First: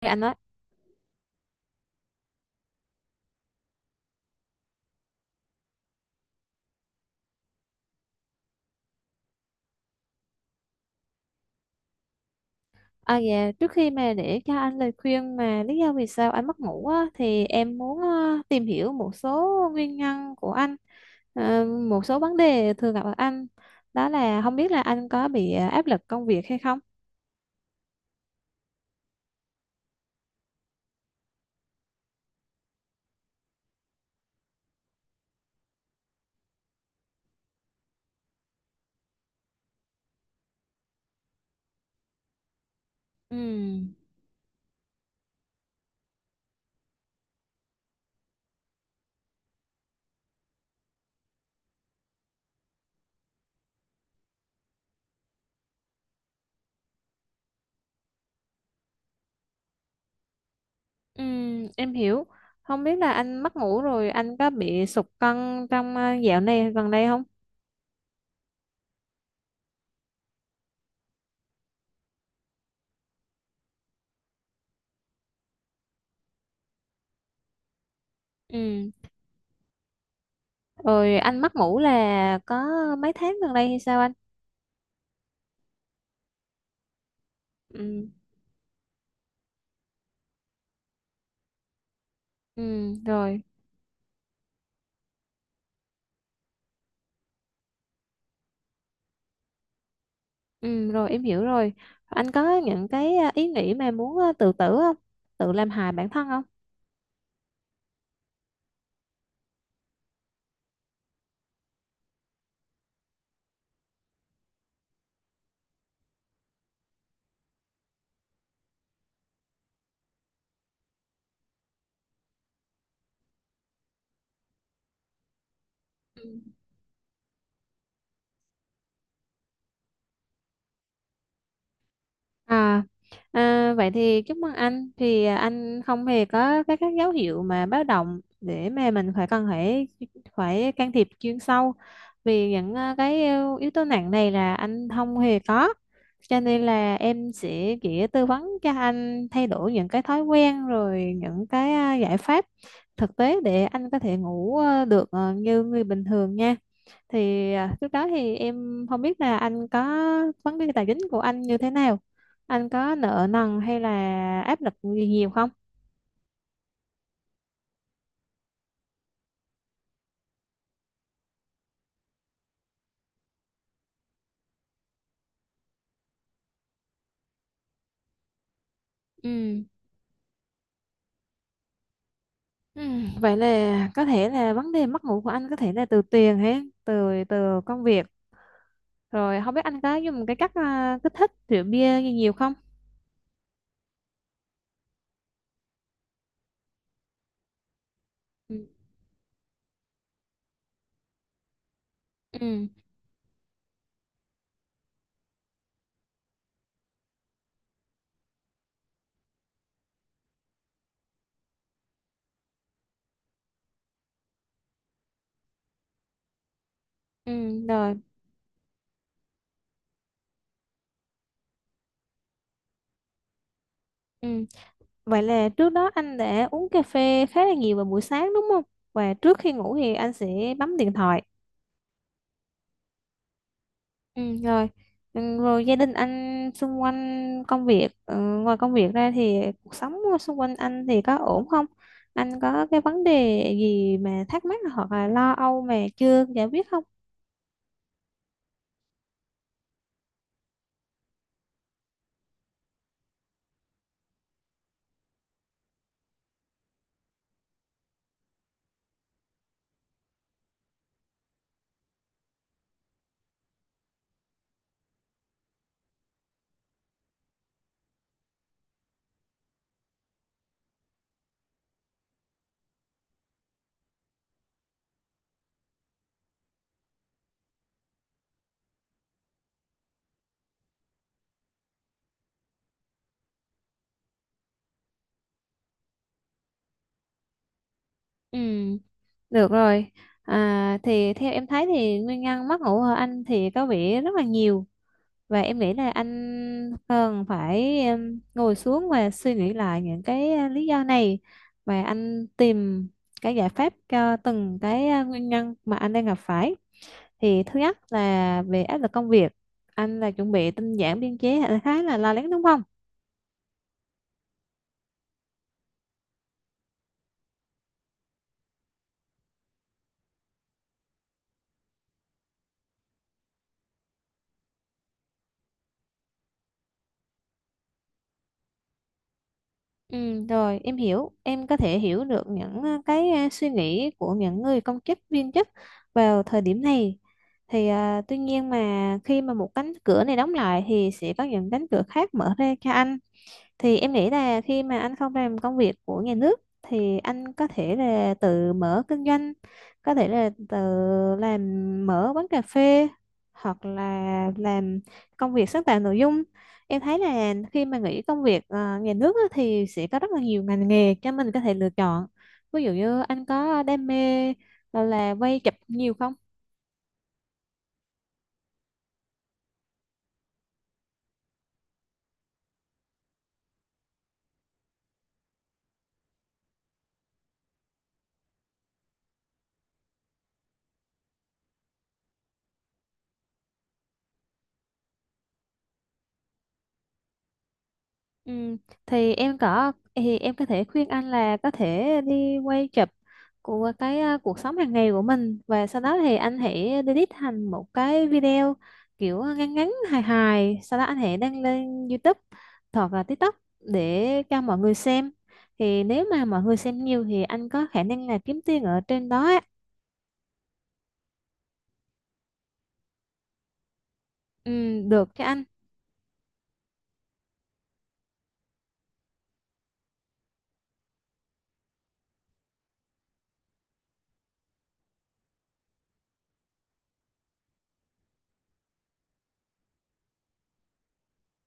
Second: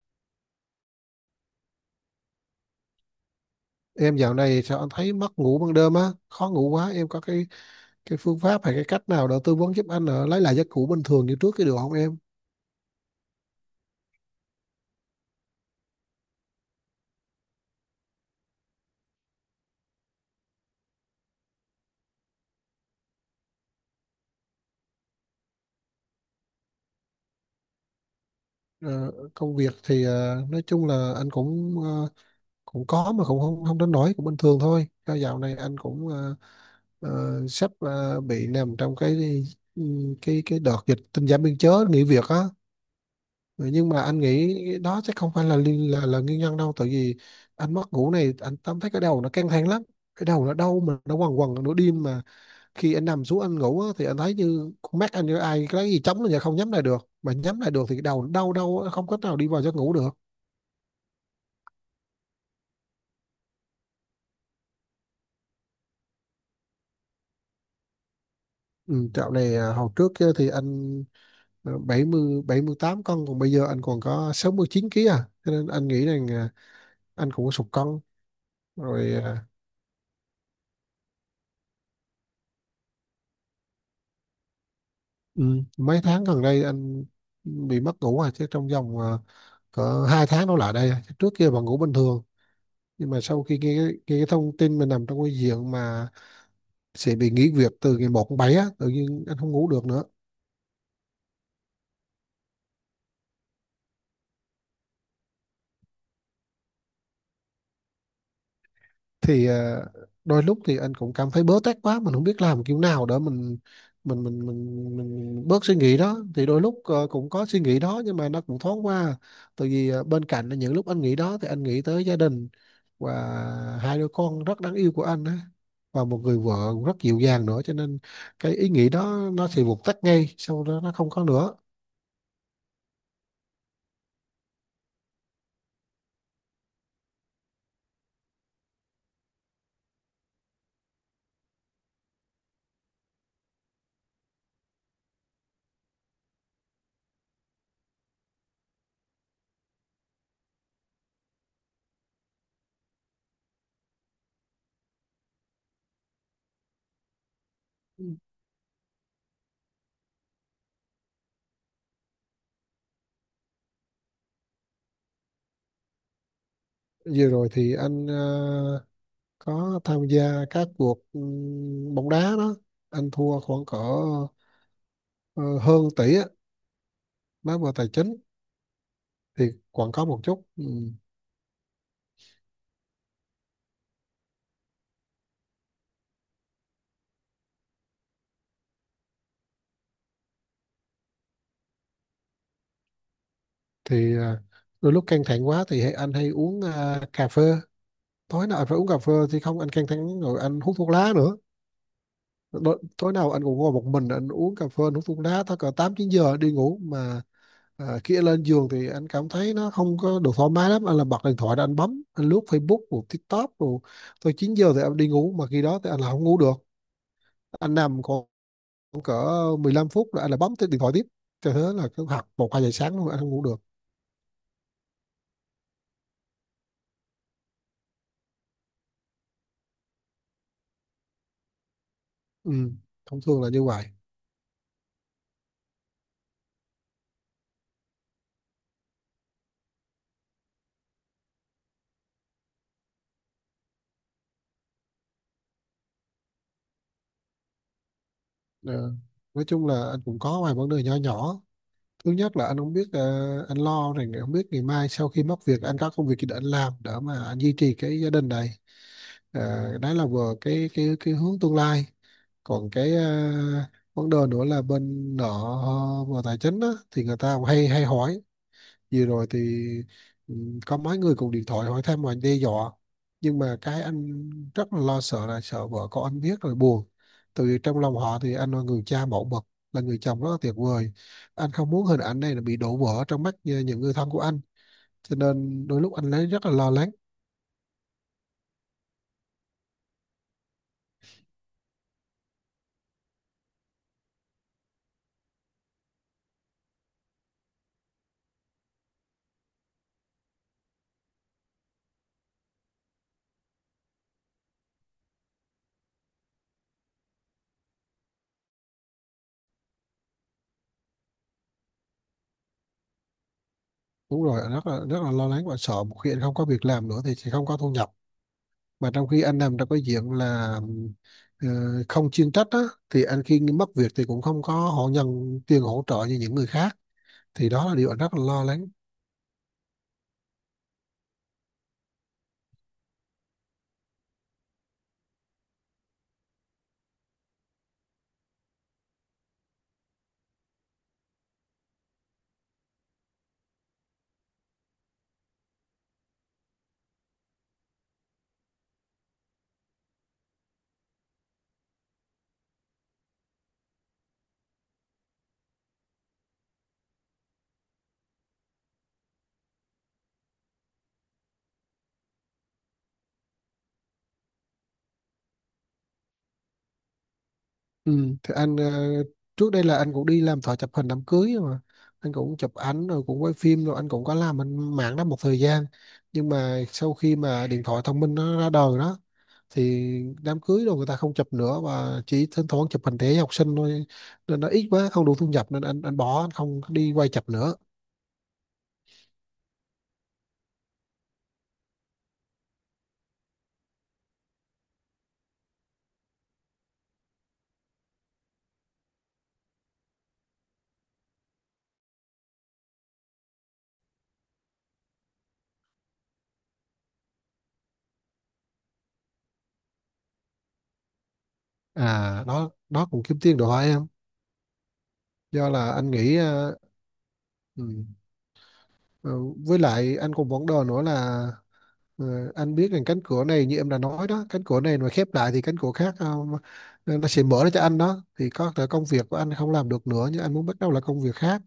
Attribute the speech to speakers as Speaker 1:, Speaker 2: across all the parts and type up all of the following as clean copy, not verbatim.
Speaker 1: Anh nói.
Speaker 2: Em dạo này sao anh thấy mất ngủ ban đêm á, khó ngủ quá. Em có cái phương pháp hay cái cách nào để tư vấn giúp anh lấy lại giấc ngủ bình thường như trước cái được không em?
Speaker 1: Dạ, trước khi mà để cho anh lời khuyên mà lý do vì sao anh mất ngủ á, thì em muốn tìm hiểu một số nguyên nhân của anh, một số vấn đề thường gặp ở anh, đó là không biết là anh có bị áp lực công việc hay không.
Speaker 2: Ờ, công việc thì nói chung là anh cũng cũng có mà cũng không không đến nỗi cũng bình thường thôi. Do dạo này anh cũng sắp bị nằm trong cái ừ, đợt dịch tinh giản biên chế nghỉ việc á. Ừ,
Speaker 1: Ừ.
Speaker 2: nhưng mà anh nghĩ đó chắc không phải là là nguyên nhân đâu. Tại vì anh mất ngủ này anh cảm thấy cái đầu nó căng thẳng lắm, cái đầu nó đau mà nó quằn quằn nửa đêm mà khi anh nằm xuống anh ngủ á, thì anh thấy như con mắt anh như ai cái gì chống là không nhắm lại được, mà nhắm lại được thì cái đầu nó đau đau á, không cách nào đi vào giấc ngủ được.
Speaker 1: Ừ, em hiểu. Không biết là anh mất ngủ rồi anh có bị sụt cân trong dạo này gần đây không?
Speaker 2: Ừ, dạo này hồi trước á thì anh 78 cân, còn bây giờ anh còn có 69 ký à, cho nên anh nghĩ rằng anh cũng có sụt cân
Speaker 1: Ừ
Speaker 2: rồi. à,
Speaker 1: rồi, anh mất ngủ là có mấy tháng gần đây hay sao anh?
Speaker 2: Ừ, mấy tháng gần đây anh bị mất
Speaker 1: Ừ.
Speaker 2: ngủ à, chứ trong vòng cỡ 2 tháng đổ lại đây à. Trước kia vẫn ngủ bình thường,
Speaker 1: Ừ
Speaker 2: nhưng mà
Speaker 1: rồi.
Speaker 2: sau khi nghe, nghe cái thông tin mình nằm trong cái diện mà sẽ bị nghỉ việc từ ngày 1 tháng 7 á, tự nhiên anh không ngủ được nữa.
Speaker 1: Ừ, rồi em hiểu rồi. Anh có những cái ý nghĩ mà muốn tự tử không? Tự làm hại bản thân không?
Speaker 2: Thì đôi lúc thì anh cũng cảm thấy bớ tét quá, mình không biết làm kiểu nào để mình bớt suy nghĩ đó. Thì đôi lúc cũng có suy nghĩ đó, nhưng mà nó cũng thoáng qua, tại vì bên cạnh là những lúc anh nghĩ đó thì anh nghĩ tới gia đình và hai đứa con rất đáng yêu của anh á, và một người vợ rất dịu dàng nữa, cho nên cái ý nghĩ đó nó sẽ vụt tắt ngay sau đó, nó không có nữa.
Speaker 1: À, vậy thì chúc mừng anh, thì anh không hề có các dấu hiệu mà báo động để mà mình phải cần phải phải can thiệp chuyên sâu, vì những cái yếu yếu tố nặng này là anh không hề có, cho nên là em sẽ chỉ tư vấn cho anh thay đổi những cái thói quen rồi những cái giải pháp thực tế để anh có thể ngủ được như người bình thường nha. Thì trước đó thì em không biết là anh có vấn đề tài chính của anh như thế nào, anh có nợ nần hay là áp lực gì nhiều không?
Speaker 2: Vừa rồi thì anh có tham gia các cuộc bóng đá đó, anh thua khoảng cỡ ờ, hơn tỷ á, nói về tài chính thì
Speaker 1: Ừ.
Speaker 2: còn có một chút. ừ.
Speaker 1: Ừ, vậy là có thể là vấn đề mất ngủ của anh có thể là từ tiền hay từ từ công việc. Rồi không biết anh có dùng cái cách kích thích rượu bia gì nhiều không?
Speaker 2: thì đôi lúc căng thẳng quá thì anh hay uống cà phê, tối
Speaker 1: Ừ.
Speaker 2: nào anh phải uống cà phê thì không anh căng thẳng, rồi anh hút thuốc lá nữa.
Speaker 1: Ừ,
Speaker 2: Tối nào anh cũng ngồi một mình anh uống cà phê, anh hút thuốc lá tới cỡ 8, 9 giờ đi ngủ mà khi anh lên giường thì anh cảm thấy nó không có được thoải mái lắm, anh là bật điện thoại ra anh bấm anh lướt Facebook rồi TikTok, rồi tới 9 giờ thì anh đi ngủ, mà khi đó thì anh là không ngủ được,
Speaker 1: ừ,
Speaker 2: anh
Speaker 1: rồi.
Speaker 2: nằm còn khoảng cỡ 15 phút là anh lại bấm tới điện thoại tiếp, cho thế là cứ học 1, 2 giờ sáng luôn anh không ngủ được.
Speaker 1: Ừ. Vậy là trước đó anh đã uống cà phê khá là nhiều vào buổi sáng đúng không? Và trước khi ngủ thì anh sẽ bấm điện thoại.
Speaker 2: Ừ, thông thường là như vậy.
Speaker 1: Ừ, rồi. Ừ, rồi gia đình anh xung quanh công việc, ngoài công việc ra thì cuộc sống xung quanh anh thì có ổn không, anh có cái vấn đề gì mà thắc mắc hoặc là lo âu mà chưa giải quyết không?
Speaker 2: Ờ, nói chung là anh cũng có vài vấn đề nhỏ nhỏ. Thứ nhất là anh không biết, anh lo rằng không biết ngày mai sau khi mất việc anh có công việc gì để anh làm để mà anh duy trì cái gia đình này. Đấy là vừa cái hướng tương lai, còn cái vấn đề nữa là bên nợ. Về tài chính á, thì người ta cũng hay hay hỏi. Vừa rồi thì ừ, có mấy người cùng điện thoại hỏi thăm và đe dọa, nhưng mà cái anh rất là lo sợ, là sợ vợ con anh biết rồi buồn. Tại vì trong lòng họ thì anh là người cha mẫu mực, là người chồng rất là tuyệt vời, anh không muốn hình ảnh này là bị đổ vỡ trong mắt như những người thân của anh, cho nên đôi lúc anh lấy rất là lo lắng.
Speaker 1: Ừ, được rồi. Thì theo em thấy thì nguyên nhân mất ngủ ở anh thì có vẻ rất là nhiều. Và em nghĩ là anh cần phải em, ngồi xuống và suy nghĩ lại những cái lý do này, và anh tìm cái giải pháp cho từng cái nguyên nhân mà anh đang gặp phải. Thì thứ nhất là về áp lực công việc, anh là chuẩn bị tinh giản biên chế, khá là lo lắng đúng không?
Speaker 2: Đúng rồi, anh rất là lo lắng và sợ một khi anh không có việc làm nữa thì sẽ không có thu nhập, mà trong khi anh làm trong cái diện là ờ, không chuyên trách á, thì anh khi mất việc thì cũng không có họ nhận tiền hỗ trợ như những người khác, thì đó là điều anh rất là lo lắng.
Speaker 1: Ừ, rồi em hiểu, em có thể hiểu được những cái suy nghĩ của những người công chức viên chức vào thời điểm này. Thì tuy nhiên mà khi mà một cánh cửa này đóng lại thì sẽ có những cánh cửa khác mở ra cho anh, thì em nghĩ là khi mà anh không làm công việc của nhà nước thì anh có thể là tự mở kinh doanh, có thể là tự làm, mở quán cà phê, hoặc là làm công việc sáng tạo nội dung. Em thấy là khi mà nghĩ công việc nhà nước á, thì sẽ có rất là nhiều ngành nghề cho mình có thể lựa chọn. Ví dụ như anh có đam mê là quay chụp nhiều không?
Speaker 2: Ừ, thì anh trước đây là anh cũng đi làm thợ chụp hình đám cưới mà, anh cũng chụp ảnh rồi cũng quay phim rồi anh cũng có làm anh mạng đó một thời gian, nhưng mà sau khi mà điện thoại thông minh nó ra đời đó thì đám cưới rồi người ta không chụp nữa, và chỉ thỉnh thoảng chụp hình thể học sinh thôi, nên nó ít quá không đủ thu nhập, nên anh bỏ, anh không đi quay chụp nữa.
Speaker 1: Ừ, thì em có thể khuyên anh là có thể đi quay chụp của cái cuộc sống hàng ngày của mình, và sau đó thì anh hãy edit thành một cái video kiểu ngắn ngắn hài hài, sau đó anh hãy đăng lên YouTube hoặc là TikTok để cho mọi người xem. Thì nếu mà mọi người xem nhiều thì anh có khả năng là kiếm tiền ở trên đó á.
Speaker 2: À, đó đó cũng kiếm tiền đồ hôi em.
Speaker 1: Ừ, được cho anh.
Speaker 2: Do là anh nghĩ ừ, ờ, với lại anh cũng vấn đề nữa là, ờ, anh biết rằng cánh cửa này như em đã nói đó, cánh cửa này mà khép lại thì cánh cửa khác nó sẽ mở ra cho anh đó, thì có thể công việc của anh không làm được nữa nhưng anh muốn bắt đầu là công việc khác,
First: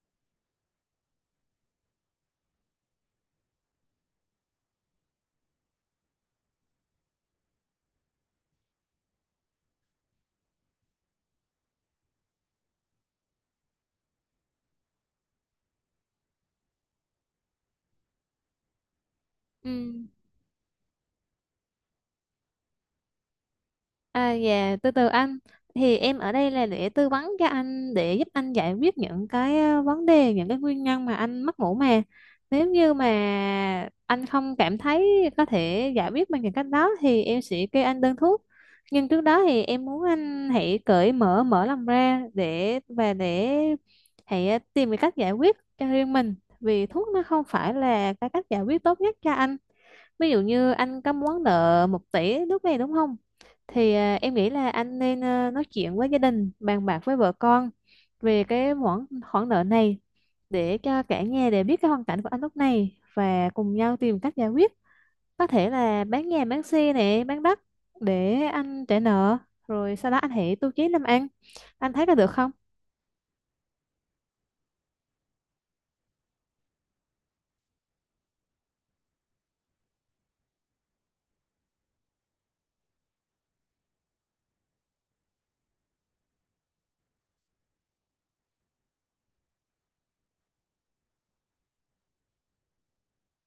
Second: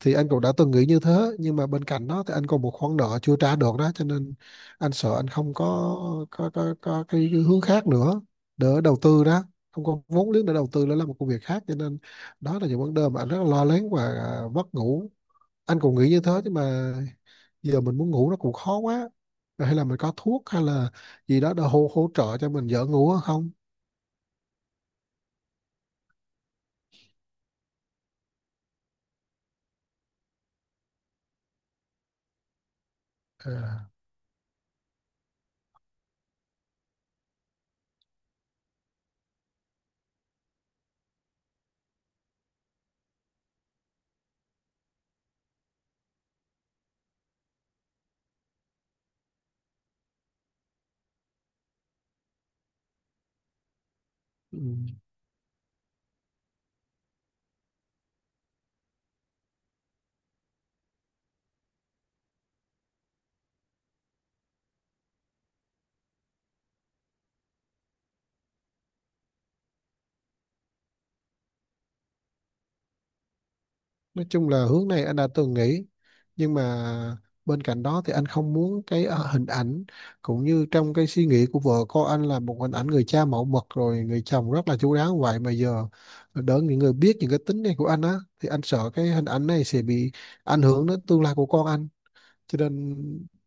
Speaker 2: thì anh cũng đã từng nghĩ như thế. Nhưng mà bên cạnh đó thì anh còn một khoản nợ chưa trả được đó, cho nên anh sợ anh không có cái hướng khác nữa để đầu tư đó, không có vốn liếng để đầu tư nữa là một công việc khác, cho nên đó là những vấn đề mà anh rất là lo lắng và mất ngủ. Anh cũng nghĩ như thế, nhưng mà giờ mình muốn ngủ nó cũng khó quá. Rồi
Speaker 1: Ừ.
Speaker 2: hay là mình có thuốc hay là gì đó để hỗ hỗ trợ cho mình dễ ngủ hơn không?
Speaker 1: À, dạ, từ từ anh. Thì em ở đây là để tư vấn cho anh, để giúp anh giải quyết những cái vấn đề, những cái nguyên nhân mà anh mất ngủ mà. Nếu như mà
Speaker 2: à,
Speaker 1: anh không cảm thấy có thể giải quyết bằng những cách đó thì em sẽ kê anh đơn thuốc. Nhưng trước đó thì em muốn anh hãy cởi mở, mở lòng ra để và để hãy tìm cái cách giải quyết cho riêng mình. Vì thuốc nó không phải là cái cách giải quyết tốt nhất cho anh. Ví dụ như anh có món nợ 1 tỷ lúc này đúng không? Thì em nghĩ
Speaker 2: ừ.
Speaker 1: là anh nên nói chuyện với gia đình, bàn bạc với vợ con về cái khoản khoản nợ này, để cho cả nhà đều biết cái hoàn cảnh của anh lúc này và cùng nhau tìm cách giải quyết. Có thể là bán nhà, bán xe này, bán đất để anh trả nợ, rồi sau đó anh hãy tu chí làm ăn. Anh thấy có được không?
Speaker 2: nói chung là hướng này anh đã từng nghĩ, nhưng mà bên cạnh đó thì anh không muốn cái hình ảnh cũng như trong cái suy nghĩ của vợ con anh là một hình ảnh người cha mẫu mực rồi người chồng rất là chu đáo, vậy mà giờ đỡ những người biết những cái tính này của anh á, thì anh sợ cái hình ảnh này sẽ bị ảnh hưởng đến tương lai của con anh. Cho nên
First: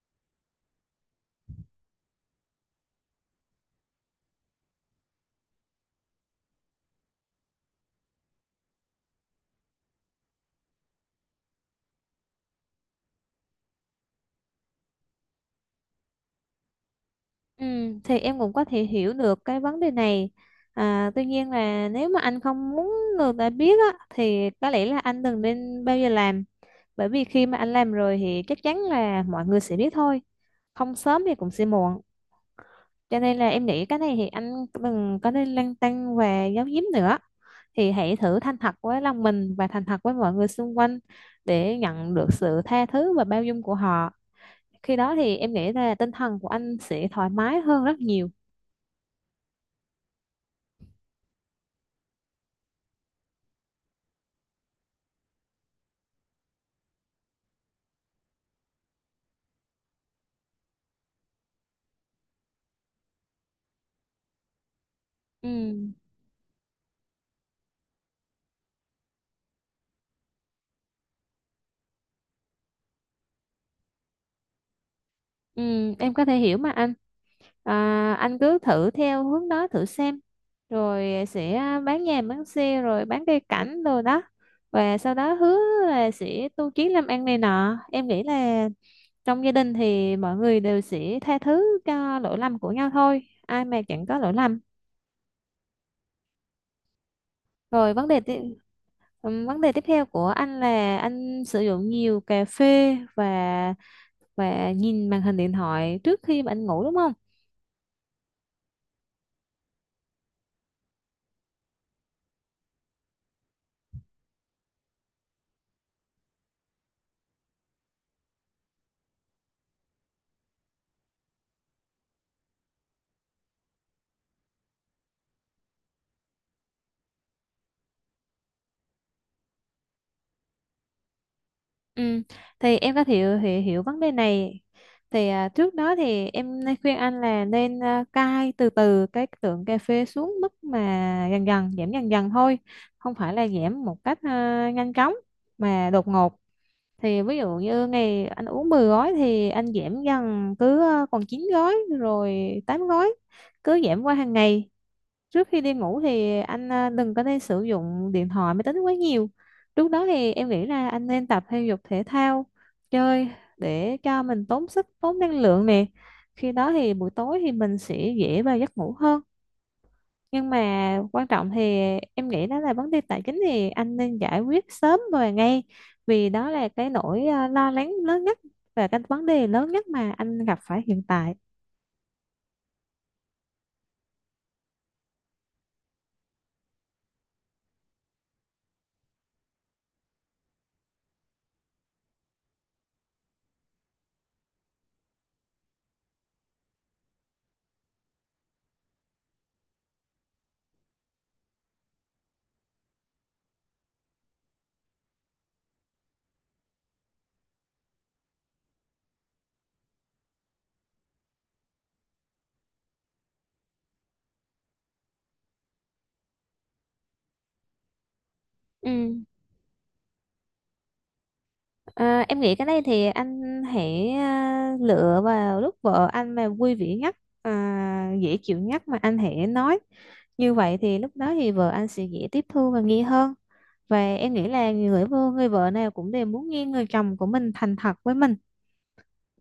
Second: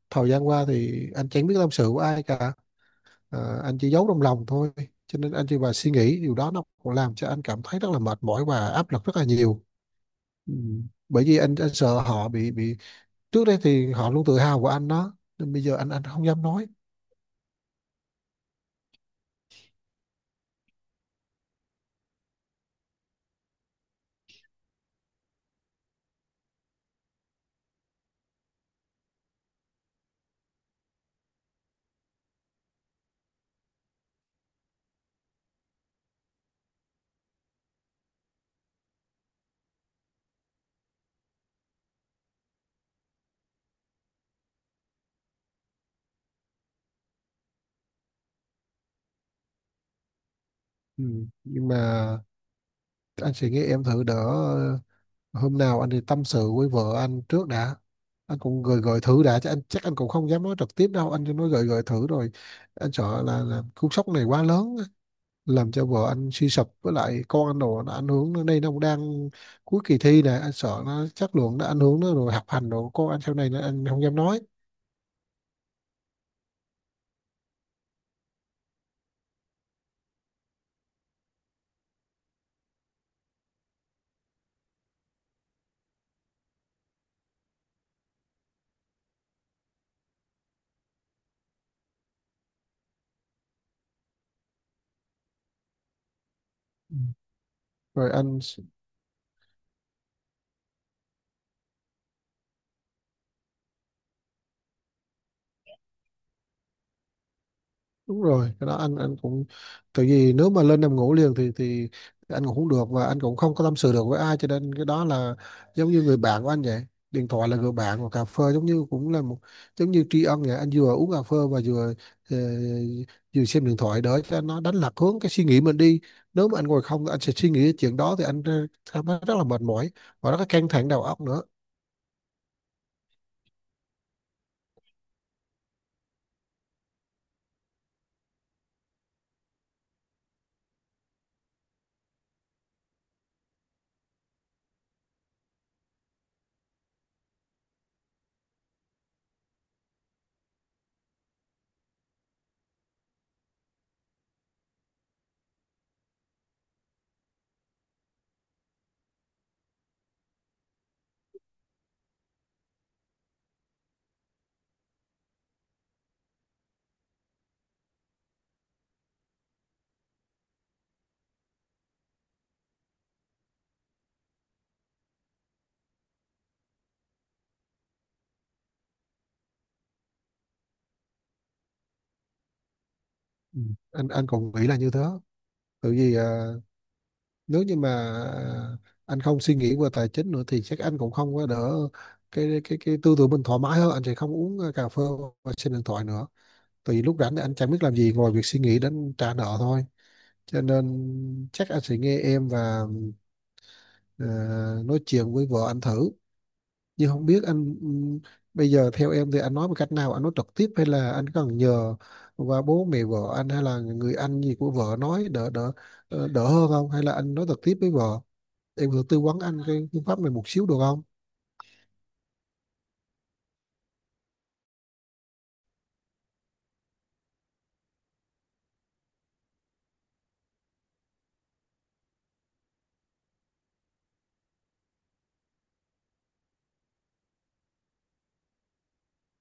Speaker 2: thời gian qua thì anh chẳng biết tâm sự của ai cả, anh chỉ giấu trong lòng thôi, cho nên anh chỉ và suy nghĩ điều đó, nó cũng làm cho anh cảm thấy rất là mệt mỏi và áp lực rất là nhiều. Ừ. Bởi vì anh sợ họ bị trước đây thì họ luôn tự hào của anh đó, nên bây giờ anh không dám nói.
Speaker 1: Ừ, thì em cũng có thể hiểu được cái vấn đề này. À, tuy nhiên là nếu mà anh không muốn người ta biết á, thì có lẽ là anh đừng nên bao giờ làm, bởi vì khi mà anh làm rồi thì chắc chắn là mọi người sẽ biết thôi, không sớm thì cũng sẽ muộn. Cho nên là em nghĩ cái này thì anh đừng có nên lăn tăn và giấu giếm nữa, thì hãy thử thành thật với lòng mình và thành thật với mọi người xung quanh, để nhận được sự tha thứ và bao dung của họ. Khi đó thì em nghĩ là tinh thần của anh sẽ thoải mái hơn rất nhiều.
Speaker 2: Ừ, nhưng mà anh sẽ nghĩ em thử đỡ, hôm nào anh thì tâm sự với vợ anh trước đã, anh cũng gợi gợi thử đã, chứ anh chắc anh cũng không dám nói trực tiếp đâu, anh chỉ nói gợi gợi thử rồi anh sợ là cú sốc này quá lớn á, làm cho
Speaker 1: Ừ.
Speaker 2: vợ anh suy sụp, với lại con anh đồ nó ảnh hưởng nó, đây nó cũng đang cuối kỳ thi này, anh sợ nó chất lượng nó ảnh hưởng nó, rồi học hành đồ con anh sau này nó anh không dám nói.
Speaker 1: Ừ, em có thể hiểu mà anh. À, anh cứ thử theo hướng đó thử xem. Rồi sẽ bán nhà bán xe rồi bán cây cảnh rồi đó. Và sau đó hứa là sẽ tu chí làm ăn này nọ. Em nghĩ là trong gia đình thì mọi người đều sẽ tha thứ cho lỗi lầm của nhau thôi. Ai mà chẳng có lỗi lầm.
Speaker 2: Ừ,
Speaker 1: Rồi vấn
Speaker 2: rồi
Speaker 1: đề tiếp.
Speaker 2: anh.
Speaker 1: Ừ, vấn đề tiếp theo của anh là anh sử dụng nhiều cà phê và nhìn màn hình điện thoại trước khi mà anh ngủ đúng không?
Speaker 2: Đúng rồi, cái đó anh cũng tại vì nếu mà lên nằm ngủ liền thì anh cũng không được, và anh cũng không có tâm sự được với ai, cho nên cái đó là giống như người bạn của anh vậy, điện thoại là người bạn, và cà phê giống như cũng là một, giống như tri ân vậy. Anh vừa uống cà phê và ờ, vừa xem điện thoại để cho nó đánh lạc hướng cái suy nghĩ mình đi, nếu mà anh ngồi không anh sẽ suy nghĩ cái chuyện đó thì anh cảm thấy rất là mệt mỏi và rất là căng thẳng đầu óc nữa.
Speaker 1: Ừ. Thì em có thể hiểu vấn đề này. Thì trước đó thì em nên khuyên anh là nên cai từ từ cái lượng cà phê xuống mức mà dần dần, giảm dần dần thôi, không phải là giảm một cách nhanh chóng mà đột ngột. Thì ví dụ như ngày anh uống 10 gói thì anh giảm dần cứ còn 9 gói, rồi 8 gói, cứ giảm qua hàng ngày. Trước khi đi ngủ thì anh đừng có nên sử dụng điện thoại máy tính quá nhiều. Lúc đó thì em nghĩ là anh nên tập thể dục thể thao, chơi để cho mình tốn sức tốn năng lượng nè, khi đó thì buổi tối thì mình sẽ dễ vào giấc ngủ hơn. Nhưng mà quan trọng thì em nghĩ đó là vấn đề tài chính thì anh nên giải quyết sớm và ngay, vì đó là cái nỗi lo lắng lớn nhất và cái vấn đề lớn nhất mà anh gặp phải hiện tại.
Speaker 2: Ừ, anh cũng nghĩ là như thế, tại vì nếu như mà anh không suy nghĩ về tài chính nữa thì chắc anh cũng không có đỡ, cái tư tưởng mình thoải mái hơn, anh sẽ không uống cà phê và xem điện thoại nữa, tại vì lúc rảnh thì anh chẳng biết làm gì ngoài việc suy nghĩ đến trả nợ thôi. Cho nên chắc anh sẽ nghe em và ờ, nói chuyện với vợ anh thử, nhưng không biết anh, bây giờ theo em thì anh nói một cách nào, anh nói trực tiếp hay là anh cần nhờ qua bố mẹ vợ anh hay là người anh gì của vợ nói đỡ đỡ ờ, đỡ hơn không, hay là anh nói trực tiếp với vợ, em có thể tư
Speaker 1: Ừ.
Speaker 2: vấn anh cái phương pháp này một xíu được không?
Speaker 1: À, em nghĩ cái này thì anh hãy lựa vào lúc vợ anh mà vui vẻ nhất, dễ chịu nhất mà anh hãy nói. Như vậy thì lúc đó thì vợ anh sẽ dễ tiếp thu và nghe hơn. Và em nghĩ là người vợ nào cũng đều muốn nghe người chồng của mình thành thật với mình.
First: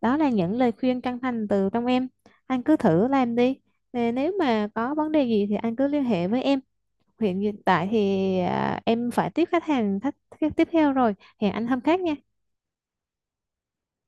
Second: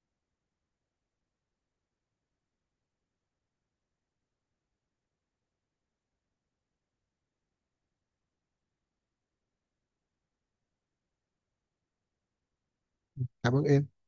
Speaker 1: Đó là những lời khuyên chân thành từ trong em. Anh cứ thử làm đi. Nè, nếu mà có vấn đề gì thì anh cứ liên hệ với em. Hiện tại thì em phải tiếp tiếp theo rồi. Hẹn anh hôm khác nha.
Speaker 2: Cảm ơn em.